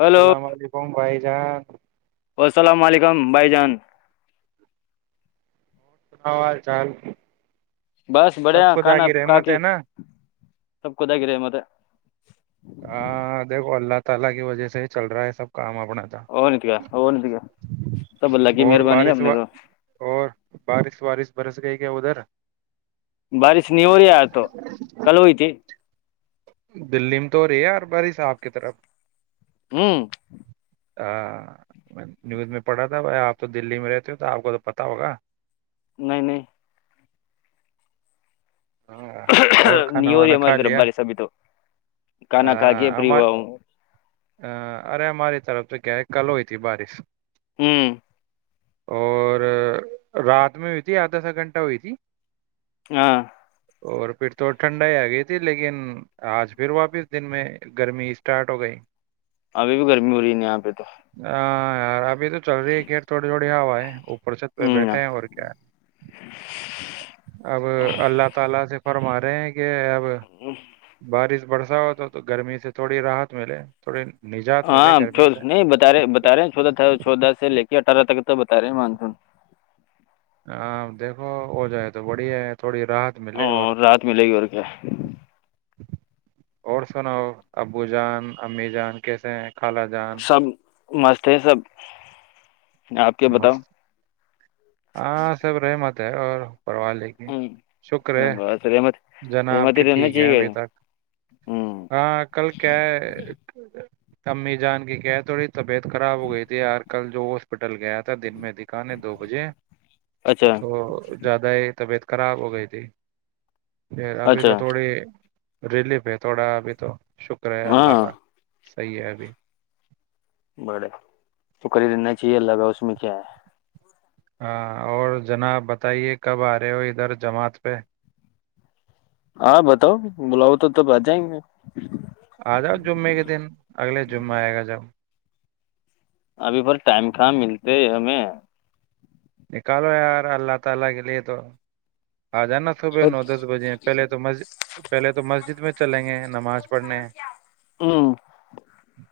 hello علیکم بھائی جان السلام علیکم بھائی جان کا حال چال [unintelligible] بس سب بڑھیا خدا کھانا کی رحمت کھاکے ہے نا سب خودا کی رہحمت ہے ہاں ہاں دیکھو اللہ تعالی کی وجہ سے چل رہا ہے سب کام اپنا تھا اور نہیں تو کیا اور نہیں تو کیا سب اللہ کی اور مہربانی ہے بارش و اپنے تو اور بارش وارش برس گئی کےاودھر [unintelligible] بارش نہیں ہو رہی اج تو کل ہوئی تھی دلی میں تو ہو رہی ہے یار بارس اپ کی طرف ہوں [unintelligible] ہ نیوز میں پڑھا تھا بھائی آپ تو دلی میں رہتے ہو تو آپ کو تو پتا ہوگا نہیں نہیں ہاں اور نی کھانا ہوی وانا ہماری کھا طرف لیا بارس ابھی تو کانا کھا کے فیری ہوا ہوں ہاں ارے ہماری طرف سے کیا ہے کل ہوئی تھی بارش ہوں [unintelligible] اور رات میں ہوئی تھی آدھا آدھا گھنٹہ ہوئی تھی ہاں اور پھر تو ٹھنڈا ہی آ گئی تھی لیکن آج پھر واپس دن میں گرمی ا سطاط ہو گئی ابھی بھی گرمی ہو رہی ہے یہاں پہ تو اور آپ [unintelligible] ابھی تو چل رہی ہے ک تھوڑی تھوڑی ہوا ہے اوپر سےد ہ پہ بیٹھے ہیں اور کیا ہے اب اللہ سے فرما رہے ہیں کےاب اب بارش [unintelligible] برسا ہو تو تو گرمی سے تھوڑی راحت ملے تھوڑی نجات ملے ہاں گرمی سے نہیں بتا رہے بتا رہے ہیں چودا تھا چودا سے ل یہ اٹھارہ تک تو بتا رہے ہیں مانسون ہاں دیکھو ہو جائے تو بڑی ہے تھوڑی راحت ملے اور رات ملے گی اور کیا اور سناو ابو جان امی جان کیسے ہیں خالاجان سب مست ہے سب آپ کے بتاؤ ہاں سب رہے م تا اور پروا لے کے ہوں، شکر ہے بس رحمت جنا آپ سہمتی کے رہنا ٹھیک ہے چاہیے ابھی تک ہوں ہاں کل کیا ہے امی جان کی کیا تھوڑی طبیعت خراب ہو گئی تھی یار کل جو ہاسپٹل ٹل گیا تھا دن میں دکان دو بجے اچھا تو زیادہ ہی طبیعت خراب ہو گئے تھے پ ابھی اچھا تو تھوڑی ریلیف ہے تھوڑا ابھی تو شکر ہے اللہ ہاں کا صحیح ہے ابھی بڑے تو کری لینا چاہیے اللہگا اس میں کیا ہے ہاں اور جناب بتائیے کب آ رہے ہو ادھر جماعت پہ ہاں بتاؤ بلاؤ تو تب آ جائیں گے آ جاؤ جمعے کے دن اگلے جمعہ آئے گا جب ابھی پر ٹائم کہاں ملتے ہمیں نکالو یار اللہ تعالی کے لیے تو آ جانا صبح نو دس بجے پہلے تو مسجد پہلے تو مسجد میں چلیں گے نماز پڑھنے ہوں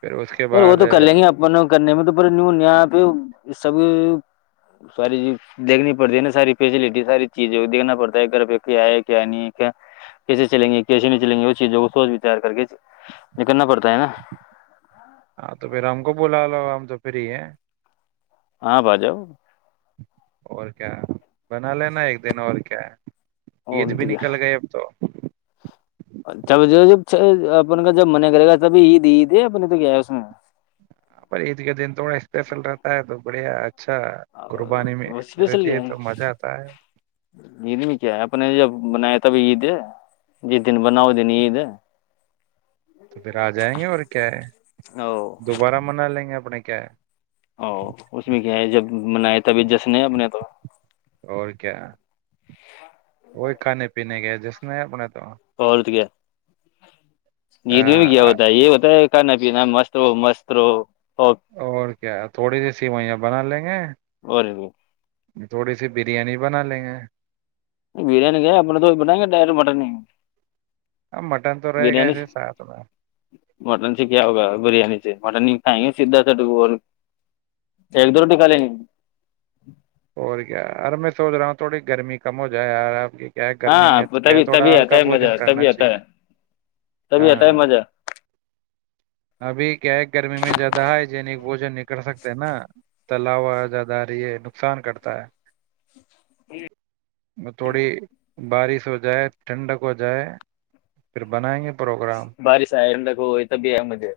پھر اس کے وہ بعد تو کر لیں گے اپن کرنے میں تو پ نی یہاں پہ اس سب ساری چیز دیکھنی پڑتی ہے نا ساری فیسلٹی ساری چیزیں دھنا پڑتا ہے گھر پہ کیا ہے کیا نہیں کیسے چلیں گے کیسے نہیں چلیں گے وہ چیزوں کو سوچ وچار کر کے کرنا پڑتا ہے نا ہاں تو پھر ہم کو بلا لو ہم تو پھر ہی ہیں ہاں ب جاؤ اور کیا بنا لینا ایک دن اور کیا ہے اور عید نہیں بھی نکل گئے اب تو اھل جب اپن کا جب منع کرے گا تبھی عید عید ہے اپ نے تو کیا ہے اس میں ا پر عید کے دن تھوڑا اسپیشل رہتا ہے تو بڑھیا اچھا قربانی میں اور اسپیشل رہتی کیا ہے تو مزہ آتا ہے رلمی کیا ہے اپنے جب بنایا تھا تبھی عید ہیں دن بناؤ دن عید تو پھر آ جائیں گے اور کیا ہے او دوبارہ منا لیں گے اپنے کیا او اس میں کیا ہے جب منائے تبھی جشن اپنے تو اور کیا وہی کھانے پینے کے جس نے اپنا تو آ، اورت کیا عید میں بھی کیا آ، ہوتا ہے یہ پتا ہے کھانا پیا مست ہو مست رہو اور کیا تھوڑی سی سیوئیاں بنا لیں گے اور تھوڑی سی بریانی بنا لیں گے بریانی کیا ہے اپنا تو بتائیں گے ڈائر مٹن ہی اب مٹن تو رہے گا بریانی ایسے ساتھ میں مٹن سے کیا ہوگا بریانی سے مٹن ہی ت سیدھا سٹ اور ایک دورٹی ک ل نہیں اور کیا یار میں سوچ رہا ہوں تھوڑی گرمی کم ہو جائے یار آپ کی کیا گرمی ہاں میں کیا تبھی تھوڑا تبھی آتا ہلکا ہے بوجن مزہ کرنا تبھی آتا چاہیے ہے تبھی آتا ہے ہاں مزہ ابھی کیا ہے گرمی میں زیادہ ہے ج وہ جو نکل سکتے ہیں نا تلا وزد آ رہی ہے نقصان کرتا ہے وہ تھوڑی بارش ہو جائے ٹھنڈک ہو جائے پھر بنائیں گے پروگرام بارسا ہے ہو یہ تو بھی ہے مجھے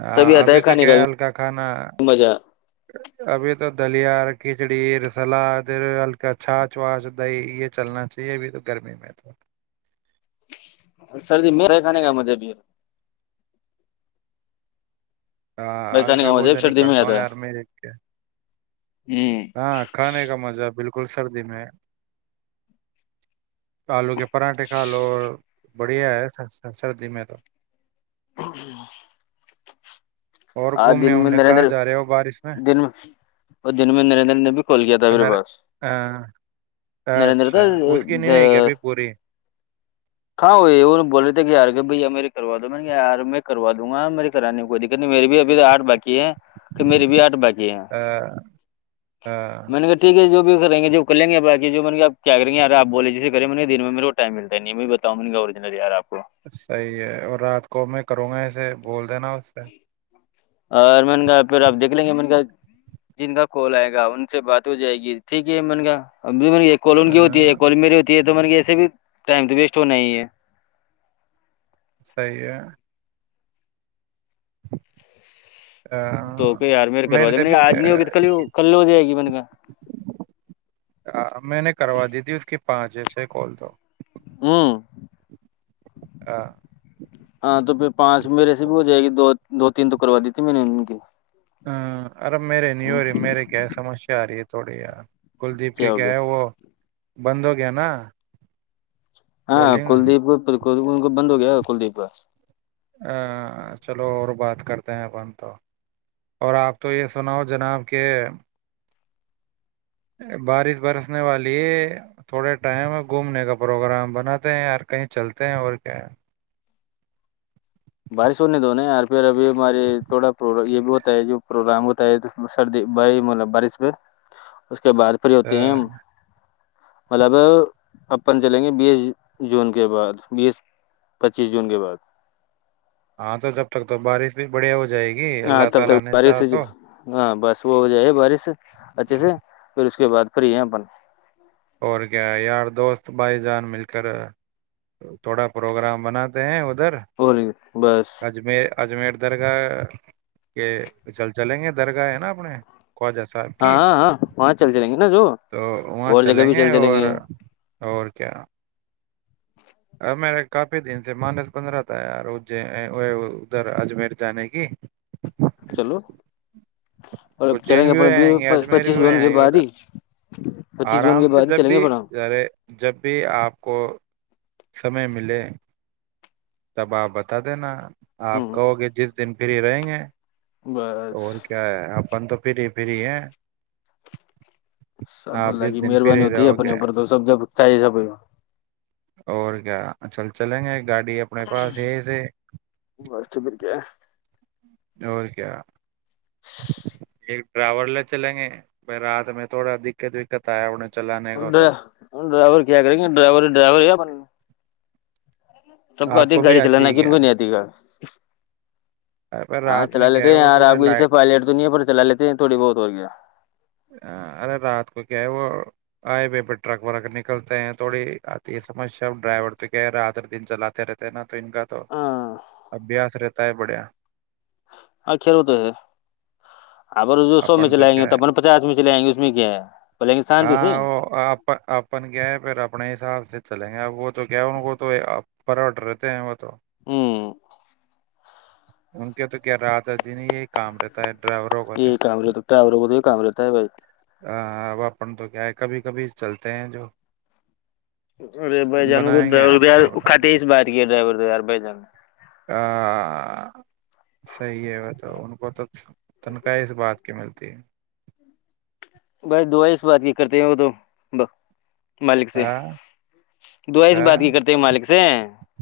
ہاں آتا ابھی تو کھانے کیا کا ہے بھی ہلکا کھانا مزہ ابھی تو دلیا کھچڑی سلاد ہلکا چاچ واچھ دہی یہ چلنا چاہیے ابھی تو گرمی میں تو سردی م رہ ک نہیں کا مھےب بھائی ہاں کھانے ہلکا کا مزہ بوجھ بھی نہیں سردی میں کرتا ہوں آتا یار میں ایک کے ہے ہوں ہاں کھانے کا مزہ بالکل گل سردی میں آلو کے پراٹھے کھا لو اور بڑھیا ہے سردی میں تو [inaudible] اور آ گھومنے دن میں وومنے کہاں نریندر جا رہے ہو بارش دن میں وہ دن میں نریندر نے بھی کھول کیا تھا میرے نر پاس نریندر تھا اچھا اس کی نہیں ہوئے گی ابھی پوری کہاں ہو بول رہے تھے کہیار کہ بھیا میرے سرو تو میں نے یار میں کروا دوں گا میری کرانی کوئی دقت نہیں میری بھی ابھی آٹھاقی ہے کہ میری بھی آٹھ باقی ہیں میں نے کہ ٹھیک ہے جو کریں گے جو کریں گے بای جو کیا کر گے ار آ بولے جسے کریںن میں ٹم ملتا نہیں میں بتاجنل ی آپ کو صحیح ہے اور رات کو میں کروں گا ایسے بول ادانوستہ ہے اور من کاا پھر آپ دیکھ لیں گے من کا جن کا کال آئے گا ان سے بات ہو جائے گی ٹھیک ہے من کاا اے گ یہ کونگی ہوتی ہے کواللممیرری ہوتی ہے تو من گے ایسے بھی ٹائم تو ویسٹ ہونا ہی ہے صحی ہے [inaudible] توک یار میر کروا میرے دیں سے م بھی آج نہیں ہوگی تو ک کل ہو جائے گی من کا میں نے کروا دی تھی اس کی پانچ سے کال تو ہوں ہاں ہاں تو پانچ میرے سے بھی ہو جائے گی دو دو تین تو کروا دی تھی میں نے ان کی ہاں ارم میرے نور میرے کیا سسیا آ رہ تووڑیا کلدیپ کے ہو کیا گیا ہیں وہ بندوگان ہاں کلدیپ بک ان کو بند ہو گیا کلدیپ کا ہ چلو اور بات کرتے ہیں اپن تو اور آپ تو یہ سناؤ جناب کہ بارش برسنے والی تھوڑے ٹائم گھومنے کا پروگرام بناتے ہیں یار کہیں چلتے ہیں اور کیا ہے بارش ہونے دونےیار پھر ابھی ہماراری تھوڑا یہ بھی ہوتا ہے جو پروگرام ہوتا ہے سردی مطلب بارش پہ اس کے بعد پھر ہوتے ہیں آ، ہم مطلب اپن چلیں گے بیس جون کے بعد بیس پچیس جون کے بعد ہاں تو جب تک تو بارش بھی بڑیا ہو جائے گی ہاں اللہ تب تک تعالی نے بارش چاہا تو ہاں بس وہ ہوجائے ہے بارش اچھے سے پھر اس اس کے بعد پری ہیں اپن اور کیا یار دوست بھائی جان مل کر تھوڑا پروگرام بناتے ہیں ادھر اور بس اجم اجمیر درگاہ کے چل چلیں گے درگاہ ہے نا اپنے خواجہ صاحب ہاں کی ہاں ہاں وہاں چل جائیں گے نا جو تو وہاں جگہ چلیں بھی گے چل اور اور کیا اب میرا کافی دن سے مانس پندرہ تھا یار ادھر اجمیر جانے کی چلو اور چلیں اجین گے بھی ہو جائیں گے اپنے اجمیر بھی پچیس ہو جون کے جیں گے بعد ادھر ہی پچیس جون کے آرام سے بعد ہی جب چلیں گے بھی اپنا ہم ارے جب بھی آپ کو سمے ملے تب آپ بتا دینا آپ ہوں، کہو گے جس دن پری رہیں گے بس اور کیا ہے آن تو فری فری سب آپ اللہ کی جس دن مہربانی فری ہوتی ہے رہو اپنے گے اوپر تو سب جب چاہ سب اور کیا چل چلیں گے گاڑی اپنے پاس ہےسے چبک اور کیا ایک ڈرائیور لے چلیں گے بائی رات میں تھوڑا دقت وقت آیا انیں ڈرائیور کیا کریں گے ڈرائیور ڈرائیوریا اپ سب کو آپ آتی ہے بھی گاڑی چلانا ہے کین کیا کو نہیں آتی گا ارے بھائی ہاں رات میں چلا کیا لیتے ہے ہیں وہ یار آپ تھوڑے کے لائٹ جیسے پائلٹ تو نہیں ہے پر چلا لیتے ہیں تھوڑی بہت ہو گیا ارے رات کو کیا ہے وہ ہائی وے پہ ٹرک وغہ نکلتے ہیں تھوڑی آتی ہے سمسیا ڈرائیور تو کیا ہے راتر دن چلاتے رہتے ہیں نا تو ان کا تو ہاں ابیاس رہتا پڑیا ہاں کھیلو تو ہے اپگر جو سو میں اپن چلائیں گے کیا تو ہے اپن پچاس میں چل آائیں گے اس میں کیا ہے پ ل شانتی سے ہاں وہ آپ اپن کیا ہے پھر اپنے حساب سے چلیں گے اب وہ تو کیا ان کو تو پروٹ رہتے ہیں وہ تو ہوں ان کے تو کیا رات ہے دن یہ کام رہتا ہے ڈرائیور ہوتا تھا ے تو ر ب کام رےتا ہے بھائی آ، اب اپن تو کیا ہے کبھی کبھی چلتے ہیں جو ارے بھائی جانوں کو بنائیں گے ڈرائیور یار کے پروگرام کھاتے ہی سے بات کیا ڈرائیور ہار بائی جار ا صحیح ہے وہ تو ان کو تو تنخاہ اس بات کی ملتی ہے بائی دعا اس بات کی کرتے ہیں وہ تو ب ہ اس بات کی ہ کرتے ہیں مالک سے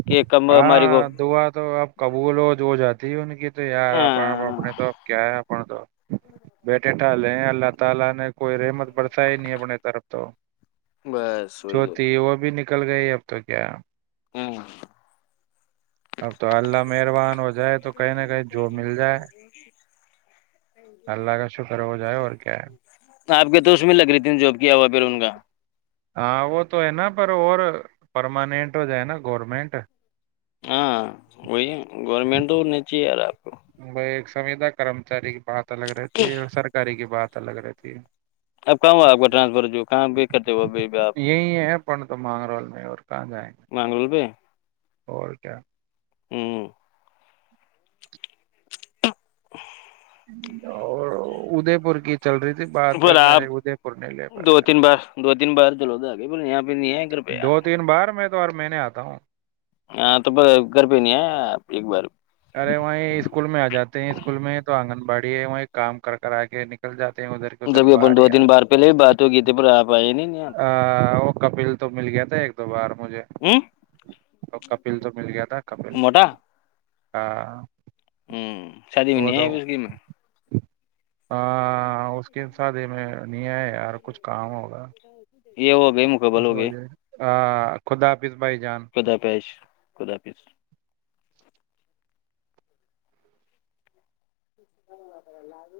کہ کم ہماری ہاں کو دعا تو اب قبول ہو ہو جاتی ہے ان کی تو یار آپنے تو اب کیا ہے [unintelligible] بس وہی جو ہے تھی وہ بھی نکل گئی اب تو کیا اب تو اللہ مہربان ہو جائے تو کہیں نہ کہیں جو مل جائے اللہ کا شکر ہو جائے اور کیا ہے [unintelligible] [unintelligible] کرن گا ہاں وہ تو ہے نا پر اور پرماننٹ ہو جائے نا گورنمنٹ ہاں وہی گورنمنٹ تو نیچی ار آپ کو وہ ایک سویدا کرمچاری کی بات پ لگ رہی ت ہے سرکاری کی بات اچھ لگ رہتی ہے اب کہاں ہو آپ کو ٹرانسفر جو کہاں پ کرتے ہو پ آپ یہی ہے پن تو مانگ رول میں اور کہاں جائیں مانگول پہ اور کیا ہوں اور ادے پور کی چل رہی تھی بات پ پھر آپ میرے ادے پور نہیں لے پا دو رہے تین بار دو تین بار چلو گے ب دو تین بار میں تو اور میں آتا بتا ہوں ہاں تو پس گھر پہ نہیں ہے ایک بار ارے وہیں اسکول میں آ جاتے ہیں اسکول میں تو آنگن باڑی ہے وہیں کام کر کر آ کے نکل جاتے ہیں ادھر کے جب ادھر اپن باہر دو تین بار پہلے بھی بات ہو گی تھی پھر آپ آئے نہیں یہاں تو ا وہ کپل تو مل گ تھ ایک دو بار مجھے ہ اور کب بل تو مل گیا ا کپل ہاں ہوں شادی میں نہیں ہے اس گی میں ہاں اس کے سادی میں نہیں ہے یار کچھ کام ہوگا یہ ہو گئی مکمل ہو گئی خدا حافظ بھائی جان آفس ہ آ